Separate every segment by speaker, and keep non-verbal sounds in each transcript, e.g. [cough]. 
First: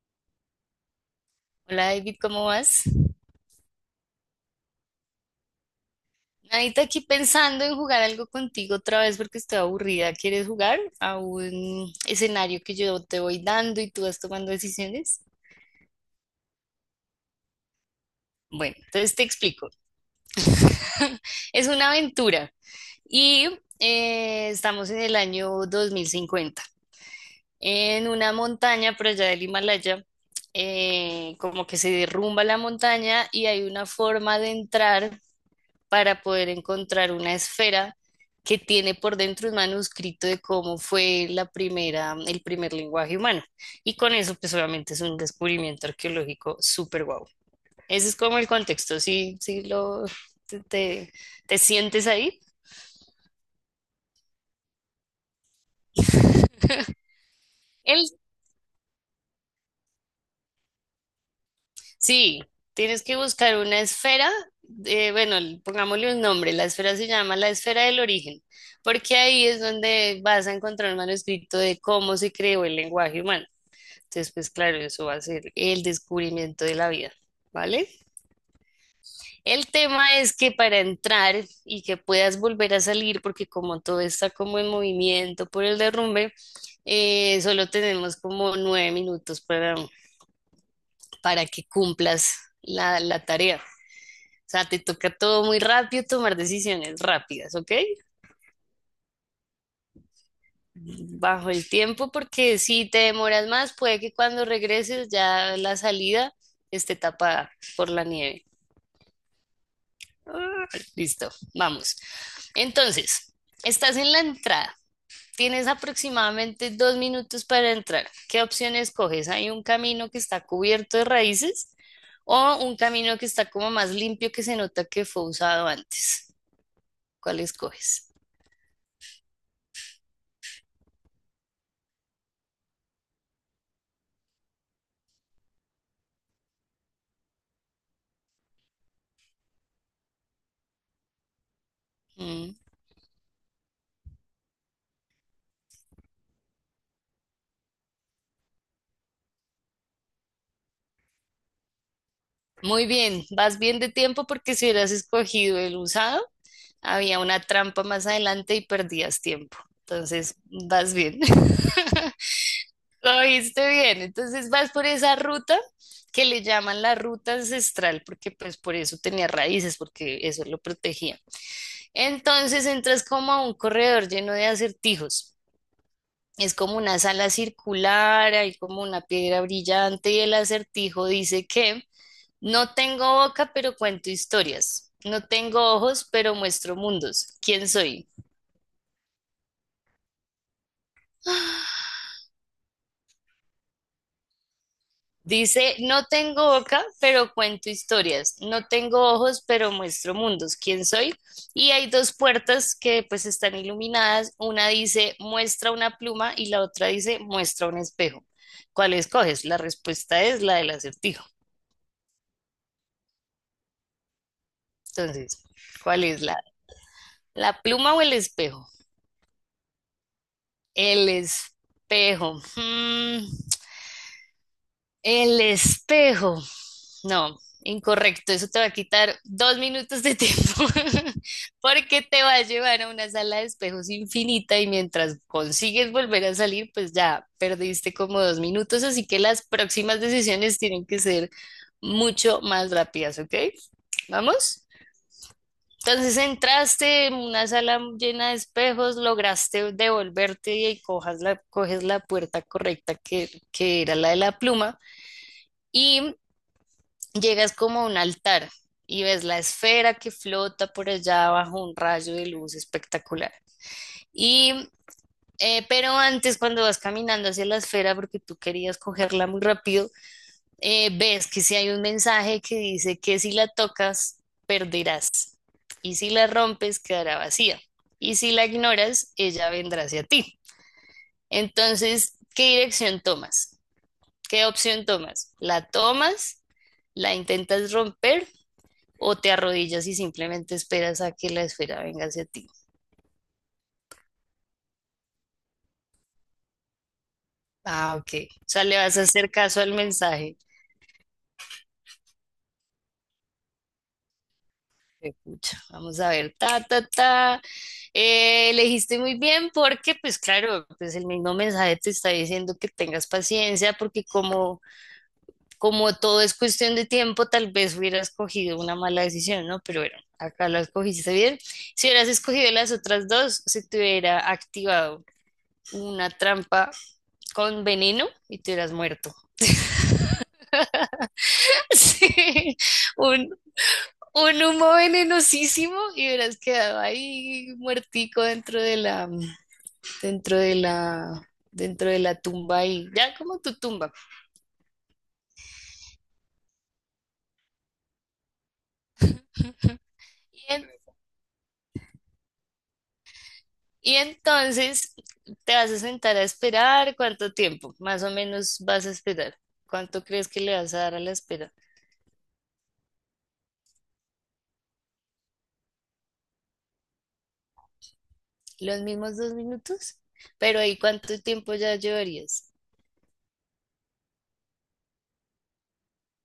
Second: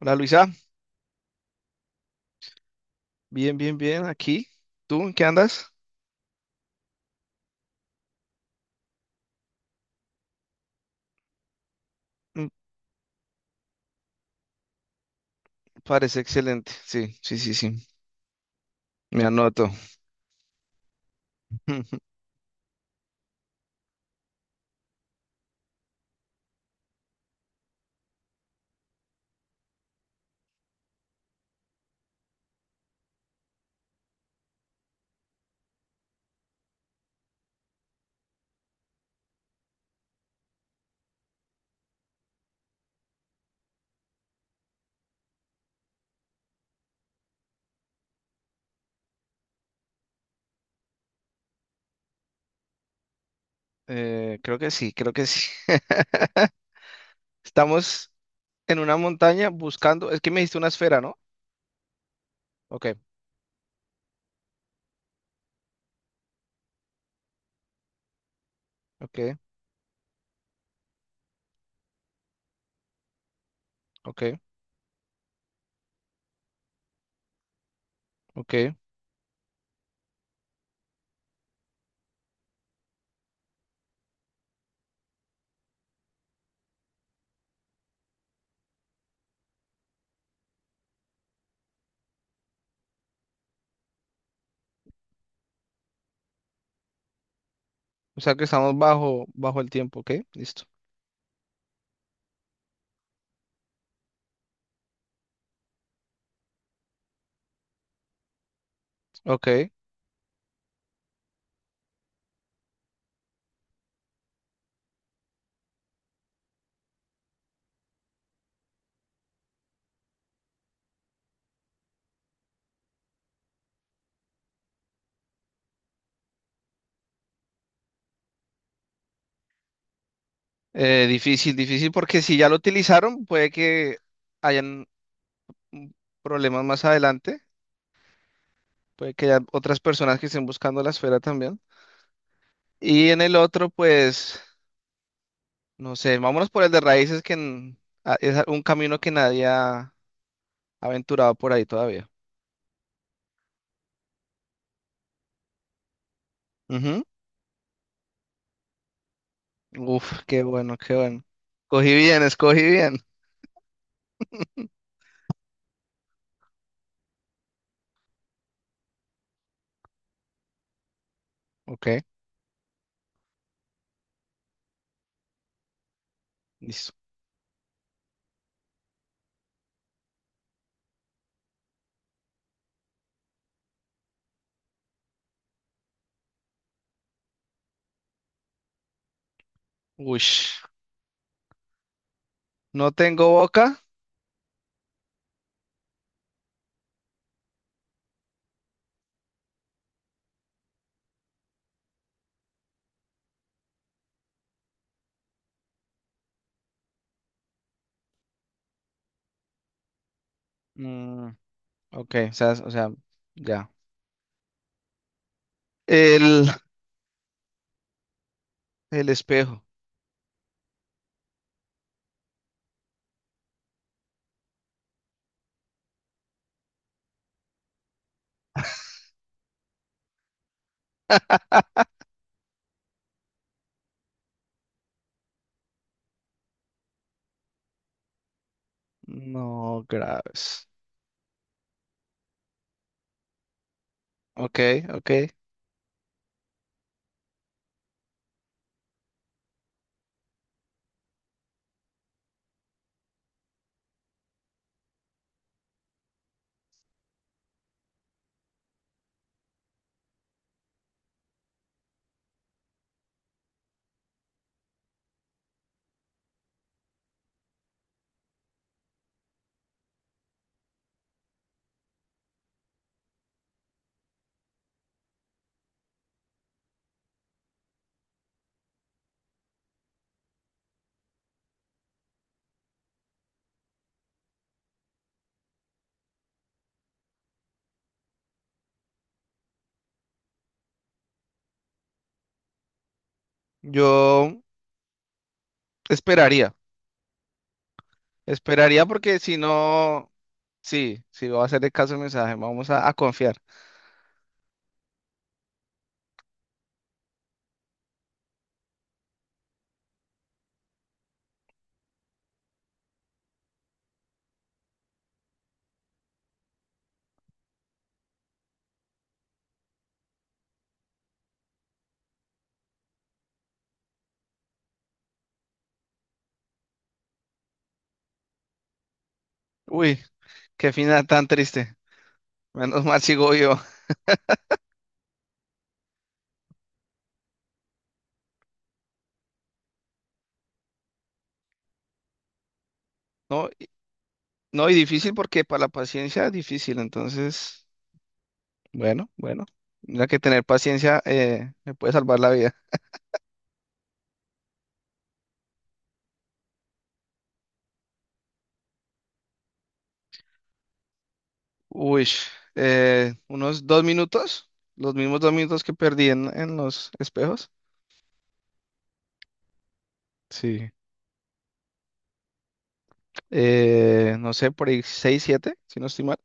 Speaker 1: Hola Luisa,
Speaker 2: Hola David, ¿cómo vas?
Speaker 1: bien, bien, bien, aquí. ¿Tú en qué andas?
Speaker 2: Nadita aquí pensando en jugar algo contigo otra vez porque estoy aburrida. ¿Quieres jugar a un
Speaker 1: Mm.
Speaker 2: escenario que yo te voy dando y tú vas tomando decisiones?
Speaker 1: Parece excelente. Sí, sí, sí, sí.
Speaker 2: Bueno, entonces te
Speaker 1: Me
Speaker 2: explico.
Speaker 1: anoto.
Speaker 2: [laughs] Es una
Speaker 1: [laughs]
Speaker 2: aventura y estamos en el año 2050, en una montaña por allá del Himalaya. Como que se derrumba la montaña y hay una forma de entrar para poder encontrar una esfera que tiene por dentro un manuscrito de cómo fue la primera, el primer lenguaje humano. Y con eso, pues obviamente es un descubrimiento arqueológico súper guau. Ese es como el contexto, si lo, te, te- te sientes ahí.
Speaker 1: Creo que sí, creo que sí. [laughs]
Speaker 2: El,
Speaker 1: Estamos en una montaña buscando. Es que me diste una esfera, ¿no?
Speaker 2: sí,
Speaker 1: Ok,
Speaker 2: tienes que buscar una esfera, bueno, pongámosle un nombre, la esfera se llama la esfera del origen, porque
Speaker 1: ok,
Speaker 2: ahí es donde vas a encontrar un manuscrito de cómo se creó el lenguaje humano. Entonces,
Speaker 1: ok,
Speaker 2: pues claro, eso va a ser el descubrimiento de la vida, ¿vale?
Speaker 1: ok.
Speaker 2: El tema es que para entrar y que puedas volver a salir, porque como todo está como en movimiento por el derrumbe, solo tenemos como 9 minutos para que cumplas la tarea. O sea, te toca todo muy rápido, tomar decisiones rápidas, ¿ok?
Speaker 1: O sea que estamos bajo el tiempo, ¿ok? Listo.
Speaker 2: Bajo el tiempo, porque si te demoras más, puede que cuando regreses ya la salida esté tapada por la nieve.
Speaker 1: Ok.
Speaker 2: Ah, listo, vamos. Entonces, estás en la entrada. Tienes aproximadamente 2 minutos para entrar. ¿Qué opción escoges? ¿Hay un camino que está cubierto de raíces o un camino que está como más limpio que se nota que fue usado antes? ¿Cuál escoges?
Speaker 1: Difícil, difícil, porque si ya lo utilizaron, puede que hayan mm, problemas más adelante. Puede que haya otras personas que estén buscando la esfera también.
Speaker 2: Mm.
Speaker 1: Y en el otro, pues, no sé, vámonos por el de raíces, que es un camino que nadie ha aventurado por ahí todavía.
Speaker 2: Muy bien, vas bien de tiempo porque si hubieras escogido el usado,
Speaker 1: Ujú.
Speaker 2: había una trampa más adelante y perdías tiempo.
Speaker 1: Uf,
Speaker 2: Entonces,
Speaker 1: qué bueno, qué
Speaker 2: vas bien.
Speaker 1: bueno. Cogí bien, escogí bien.
Speaker 2: Lo viste bien, entonces vas por esa ruta que le llaman la ruta ancestral, porque pues por eso tenía raíces, porque eso lo protegía.
Speaker 1: Ok,
Speaker 2: Entonces entras como a un corredor lleno de acertijos. Es como
Speaker 1: listo.
Speaker 2: una sala circular, hay como una piedra brillante y el acertijo dice que no tengo boca, pero cuento historias. No tengo ojos, pero muestro mundos. ¿Quién soy?
Speaker 1: Ush, no tengo boca.
Speaker 2: Dice, no tengo boca, pero cuento historias. No tengo ojos, pero muestro mundos. ¿Quién soy? Y hay dos puertas que pues están iluminadas. Una dice, muestra una pluma y la otra dice, muestra un espejo. ¿Cuál escoges? La respuesta es la del acertijo.
Speaker 1: Mm, ok, o sea, ya.
Speaker 2: Entonces, ¿cuál es la,
Speaker 1: El,
Speaker 2: la pluma o el espejo?
Speaker 1: el espejo.
Speaker 2: El espejo. El espejo. No, incorrecto. Eso te va a quitar 2 minutos de tiempo [laughs] porque te va a llevar a una sala de espejos infinita y mientras consigues volver a salir, pues ya perdiste como 2 minutos. Así que las
Speaker 1: No,
Speaker 2: próximas decisiones
Speaker 1: graves.
Speaker 2: tienen que ser mucho más rápidas, ¿ok?
Speaker 1: Ok,
Speaker 2: ¿Vamos?
Speaker 1: ok.
Speaker 2: Entonces entraste en una sala llena de espejos, lograste devolverte y coges la puerta correcta que era la de la pluma. Y llegas como a un altar y ves la esfera que flota por allá bajo un rayo de luz espectacular. Y, pero antes, cuando vas caminando hacia la esfera, porque tú querías cogerla muy rápido, ves que si hay un mensaje que dice que si la tocas, perderás. Y si la rompes, quedará vacía. Y si la ignoras, ella vendrá hacia ti. Entonces, ¿qué dirección tomas? ¿Qué opción tomas? ¿La tomas? ¿La intentas romper? O te arrodillas y simplemente esperas a que la esfera venga hacia ti.
Speaker 1: Yo esperaría,
Speaker 2: Ah, ok. O sea, le
Speaker 1: esperaría
Speaker 2: vas a
Speaker 1: porque
Speaker 2: hacer
Speaker 1: si
Speaker 2: caso al
Speaker 1: no.
Speaker 2: mensaje.
Speaker 1: Sí, sí, voy a hacerle caso al mensaje, vamos a confiar.
Speaker 2: Escucha, vamos a ver, ta, ta, ta. Elegiste muy bien porque, pues claro, pues el mismo mensaje te está diciendo que tengas paciencia porque como todo es cuestión de tiempo, tal vez hubieras cogido una mala decisión, ¿no? Pero bueno, acá la escogiste bien. Si hubieras escogido las otras dos, se te hubiera activado una trampa con veneno y te hubieras muerto.
Speaker 1: Uy, qué final tan
Speaker 2: [laughs]
Speaker 1: triste.
Speaker 2: Sí,
Speaker 1: Menos mal
Speaker 2: un,
Speaker 1: sigo yo. [laughs]
Speaker 2: un humo venenosísimo y hubieras quedado ahí muertico dentro de la, dentro de la, dentro de la tumba y ya como
Speaker 1: No,
Speaker 2: tu tumba.
Speaker 1: no, y difícil porque para la paciencia es difícil, entonces, bueno, bueno. Mira que tener
Speaker 2: Y, en-
Speaker 1: paciencia me puede salvar la vida.
Speaker 2: y entonces te vas a sentar a esperar cuánto tiempo, más o menos vas a esperar. ¿Cuánto crees que le vas a dar a la espera?
Speaker 1: Uy, unos 2 minutos, los mismos 2 minutos que perdí en los espejos.
Speaker 2: Los mismos 2 minutos, pero
Speaker 1: Sí.
Speaker 2: ahí cuánto tiempo ya llevarías.
Speaker 1: No sé, por ahí 6 7, si no estoy mal.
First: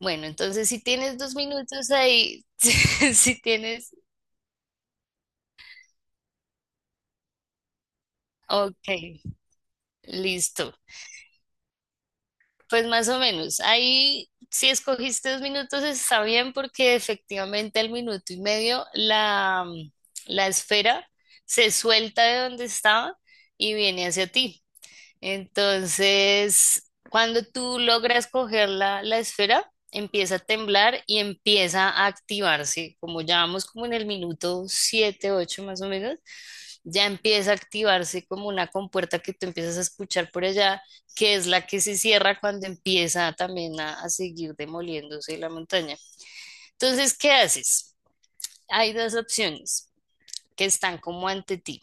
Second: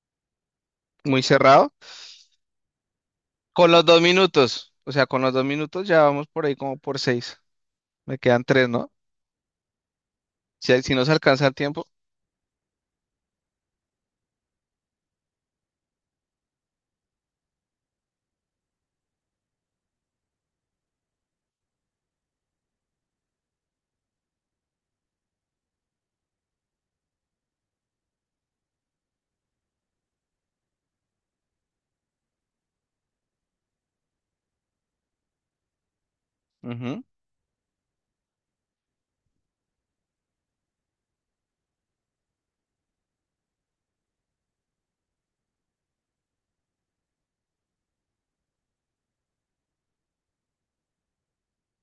Speaker 2: Bueno, entonces si tienes
Speaker 1: Muy
Speaker 2: dos
Speaker 1: cerrado.
Speaker 2: minutos ahí, [laughs] si
Speaker 1: Con los
Speaker 2: tienes,
Speaker 1: 2 minutos. O sea, con los 2 minutos ya vamos por ahí como por 6. Me quedan 3, ¿no?
Speaker 2: ok. Listo.
Speaker 1: Si, si no se alcanza el tiempo.
Speaker 2: Pues más o menos. Ahí, si escogiste 2 minutos, está bien porque efectivamente al minuto y medio la esfera se suelta de donde estaba y viene hacia ti. Entonces, cuando tú logras coger la esfera, empieza a temblar y empieza a activarse, como ya vamos como en el minuto 7 8 más o menos
Speaker 1: Ujú,
Speaker 2: ya empieza a activarse como una compuerta que tú empiezas a escuchar por allá, que es la que se cierra cuando empieza también a seguir demoliéndose la montaña. Entonces, ¿qué haces? Hay dos opciones que están como ante ti.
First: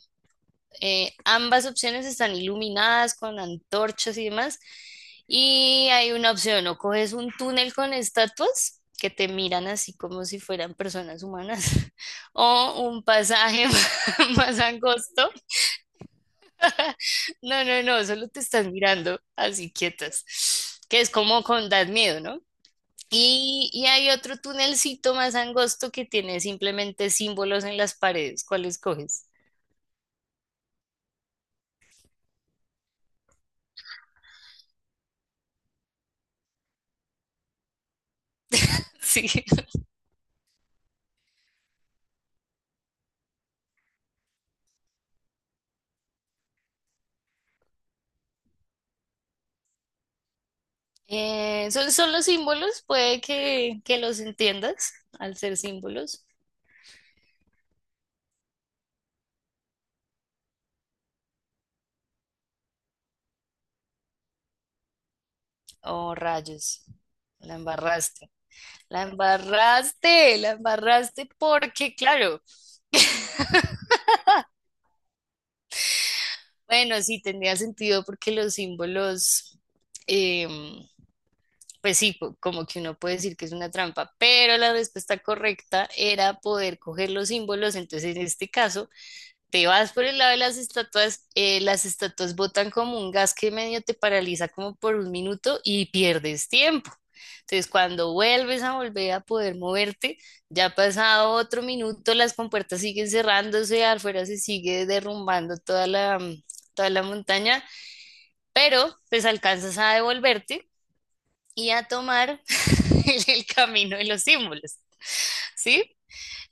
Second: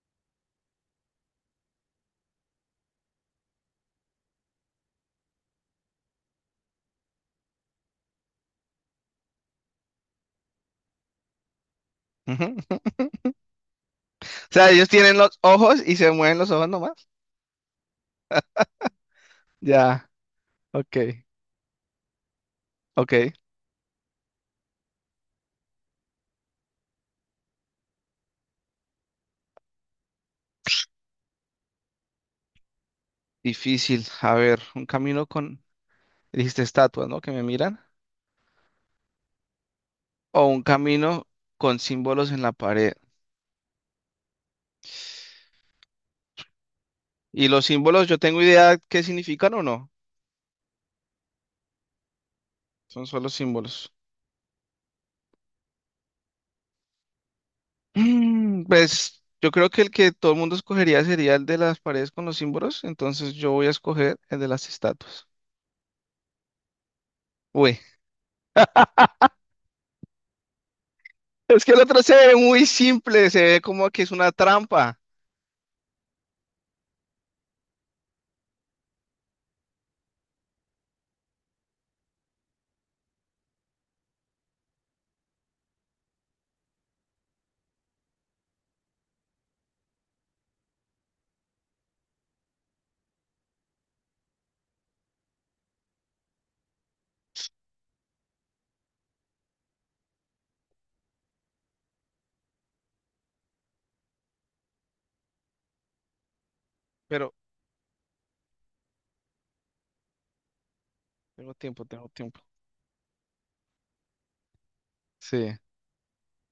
Speaker 2: Ambas opciones están iluminadas con antorchas y demás. Y hay una opción, o coges un túnel con estatuas que te miran así como si fueran personas humanas, [laughs]
Speaker 1: ujú.
Speaker 2: o
Speaker 1: [laughs]
Speaker 2: un pasaje [laughs]
Speaker 1: O
Speaker 2: más
Speaker 1: sea, ellos tienen
Speaker 2: angosto.
Speaker 1: los ojos y se mueven los ojos nomás.
Speaker 2: No, no, no, solo te estás mirando así
Speaker 1: Ya,
Speaker 2: quietas,
Speaker 1: ok,
Speaker 2: que es como con das miedo, ¿no?
Speaker 1: ok.
Speaker 2: Y hay otro tunelcito más angosto que tiene simplemente símbolos en las paredes. ¿Cuáles coges?
Speaker 1: Difícil. A ver, un camino con, dijiste estatuas, ¿no? Que me miran.
Speaker 2: [laughs] Sí.
Speaker 1: O un camino con símbolos en la pared. Y los símbolos, yo tengo idea qué significan o no.
Speaker 2: Son los símbolos,
Speaker 1: Son
Speaker 2: puede
Speaker 1: solo
Speaker 2: que,
Speaker 1: símbolos.
Speaker 2: que los entiendas al ser símbolos.
Speaker 1: Pues yo creo que el que todo el mundo escogería sería el de las paredes con los símbolos, entonces yo voy a escoger el de las estatuas.
Speaker 2: Oh, rayos, la
Speaker 1: Uy,
Speaker 2: embarraste. La embarraste, la embarraste
Speaker 1: es que el
Speaker 2: porque,
Speaker 1: otro se ve
Speaker 2: claro,
Speaker 1: muy simple, se ve como que es una trampa,
Speaker 2: bueno, sí, tenía sentido porque los símbolos... em, pues sí, como que uno puede decir que es una trampa, pero la respuesta correcta era poder coger los símbolos. Entonces, en este caso, te vas por el lado de las estatuas botan como un gas que medio te paraliza como por un minuto y pierdes tiempo. Entonces, cuando vuelves a volver a poder moverte, ya ha pasado otro minuto, las compuertas siguen cerrándose, afuera se sigue derrumbando toda la
Speaker 1: pero
Speaker 2: montaña, pero pues alcanzas a devolverte
Speaker 1: tengo
Speaker 2: y
Speaker 1: tiempo,
Speaker 2: a
Speaker 1: tengo tiempo.
Speaker 2: tomar [laughs] el camino de los símbolos.
Speaker 1: Sí.
Speaker 2: ¿Sí?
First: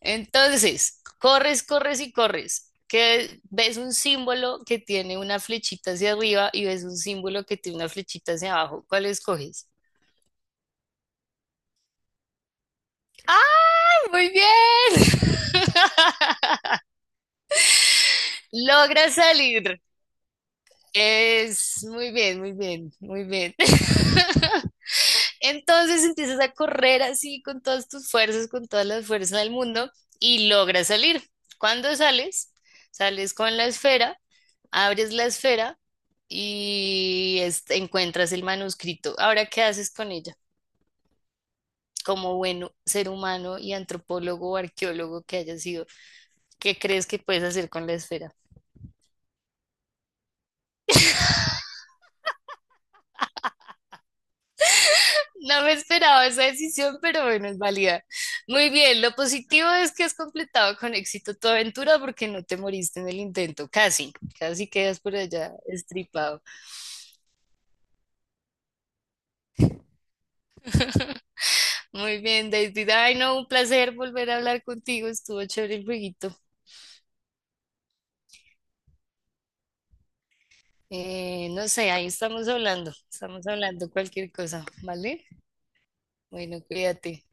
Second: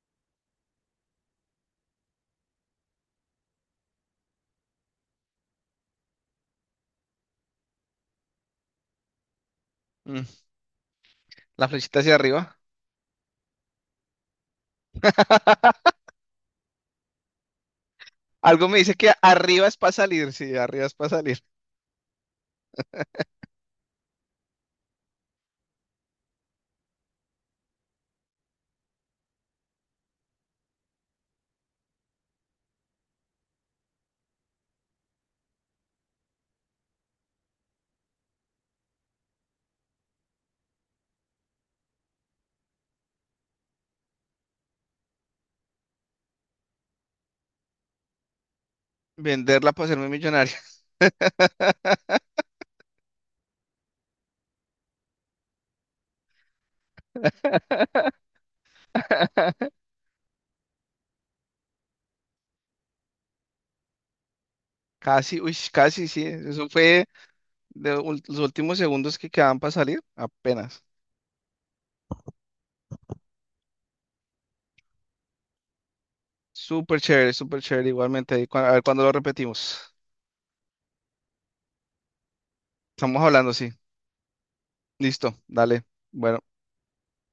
Speaker 2: Entonces, corres, corres y corres, que ves un símbolo que tiene una flechita hacia arriba y ves un símbolo que tiene una flechita hacia abajo. ¿Cuál escoges?
Speaker 1: Mm, La flechita hacia arriba.
Speaker 2: ¡Ah, muy bien! [laughs]
Speaker 1: Algo me dice que
Speaker 2: Logras
Speaker 1: arriba es
Speaker 2: salir.
Speaker 1: para salir, sí, arriba es para salir.
Speaker 2: Es muy bien, muy bien, muy bien. [laughs] Entonces empiezas a correr así con todas tus fuerzas, con todas las fuerzas del mundo y logras salir. Cuando sales, sales con la esfera, abres la esfera y este, encuentras el manuscrito. Ahora, ¿qué haces con ella? Como bueno ser humano y antropólogo o arqueólogo que hayas sido, ¿qué crees que puedes hacer con la esfera?
Speaker 1: Venderla para hacerme millonario. [laughs]
Speaker 2: No me esperaba esa decisión, pero bueno, es válida. Muy bien, lo positivo es que has completado con éxito tu aventura porque no te moriste en el intento, casi, casi quedas por
Speaker 1: Casi,
Speaker 2: allá
Speaker 1: uy, casi, sí.
Speaker 2: estripado.
Speaker 1: Eso fue de los últimos segundos que quedaban para salir, apenas.
Speaker 2: Muy bien, David. Ay, no, un placer volver a hablar contigo, estuvo chévere el jueguito.
Speaker 1: Súper chévere igualmente. Ahí a ver cuándo lo repetimos.
Speaker 2: No sé, ahí
Speaker 1: Estamos
Speaker 2: estamos
Speaker 1: hablando, sí.
Speaker 2: hablando cualquier cosa, ¿vale?
Speaker 1: Listo, dale. Bueno.
Speaker 2: Bueno, cuídate.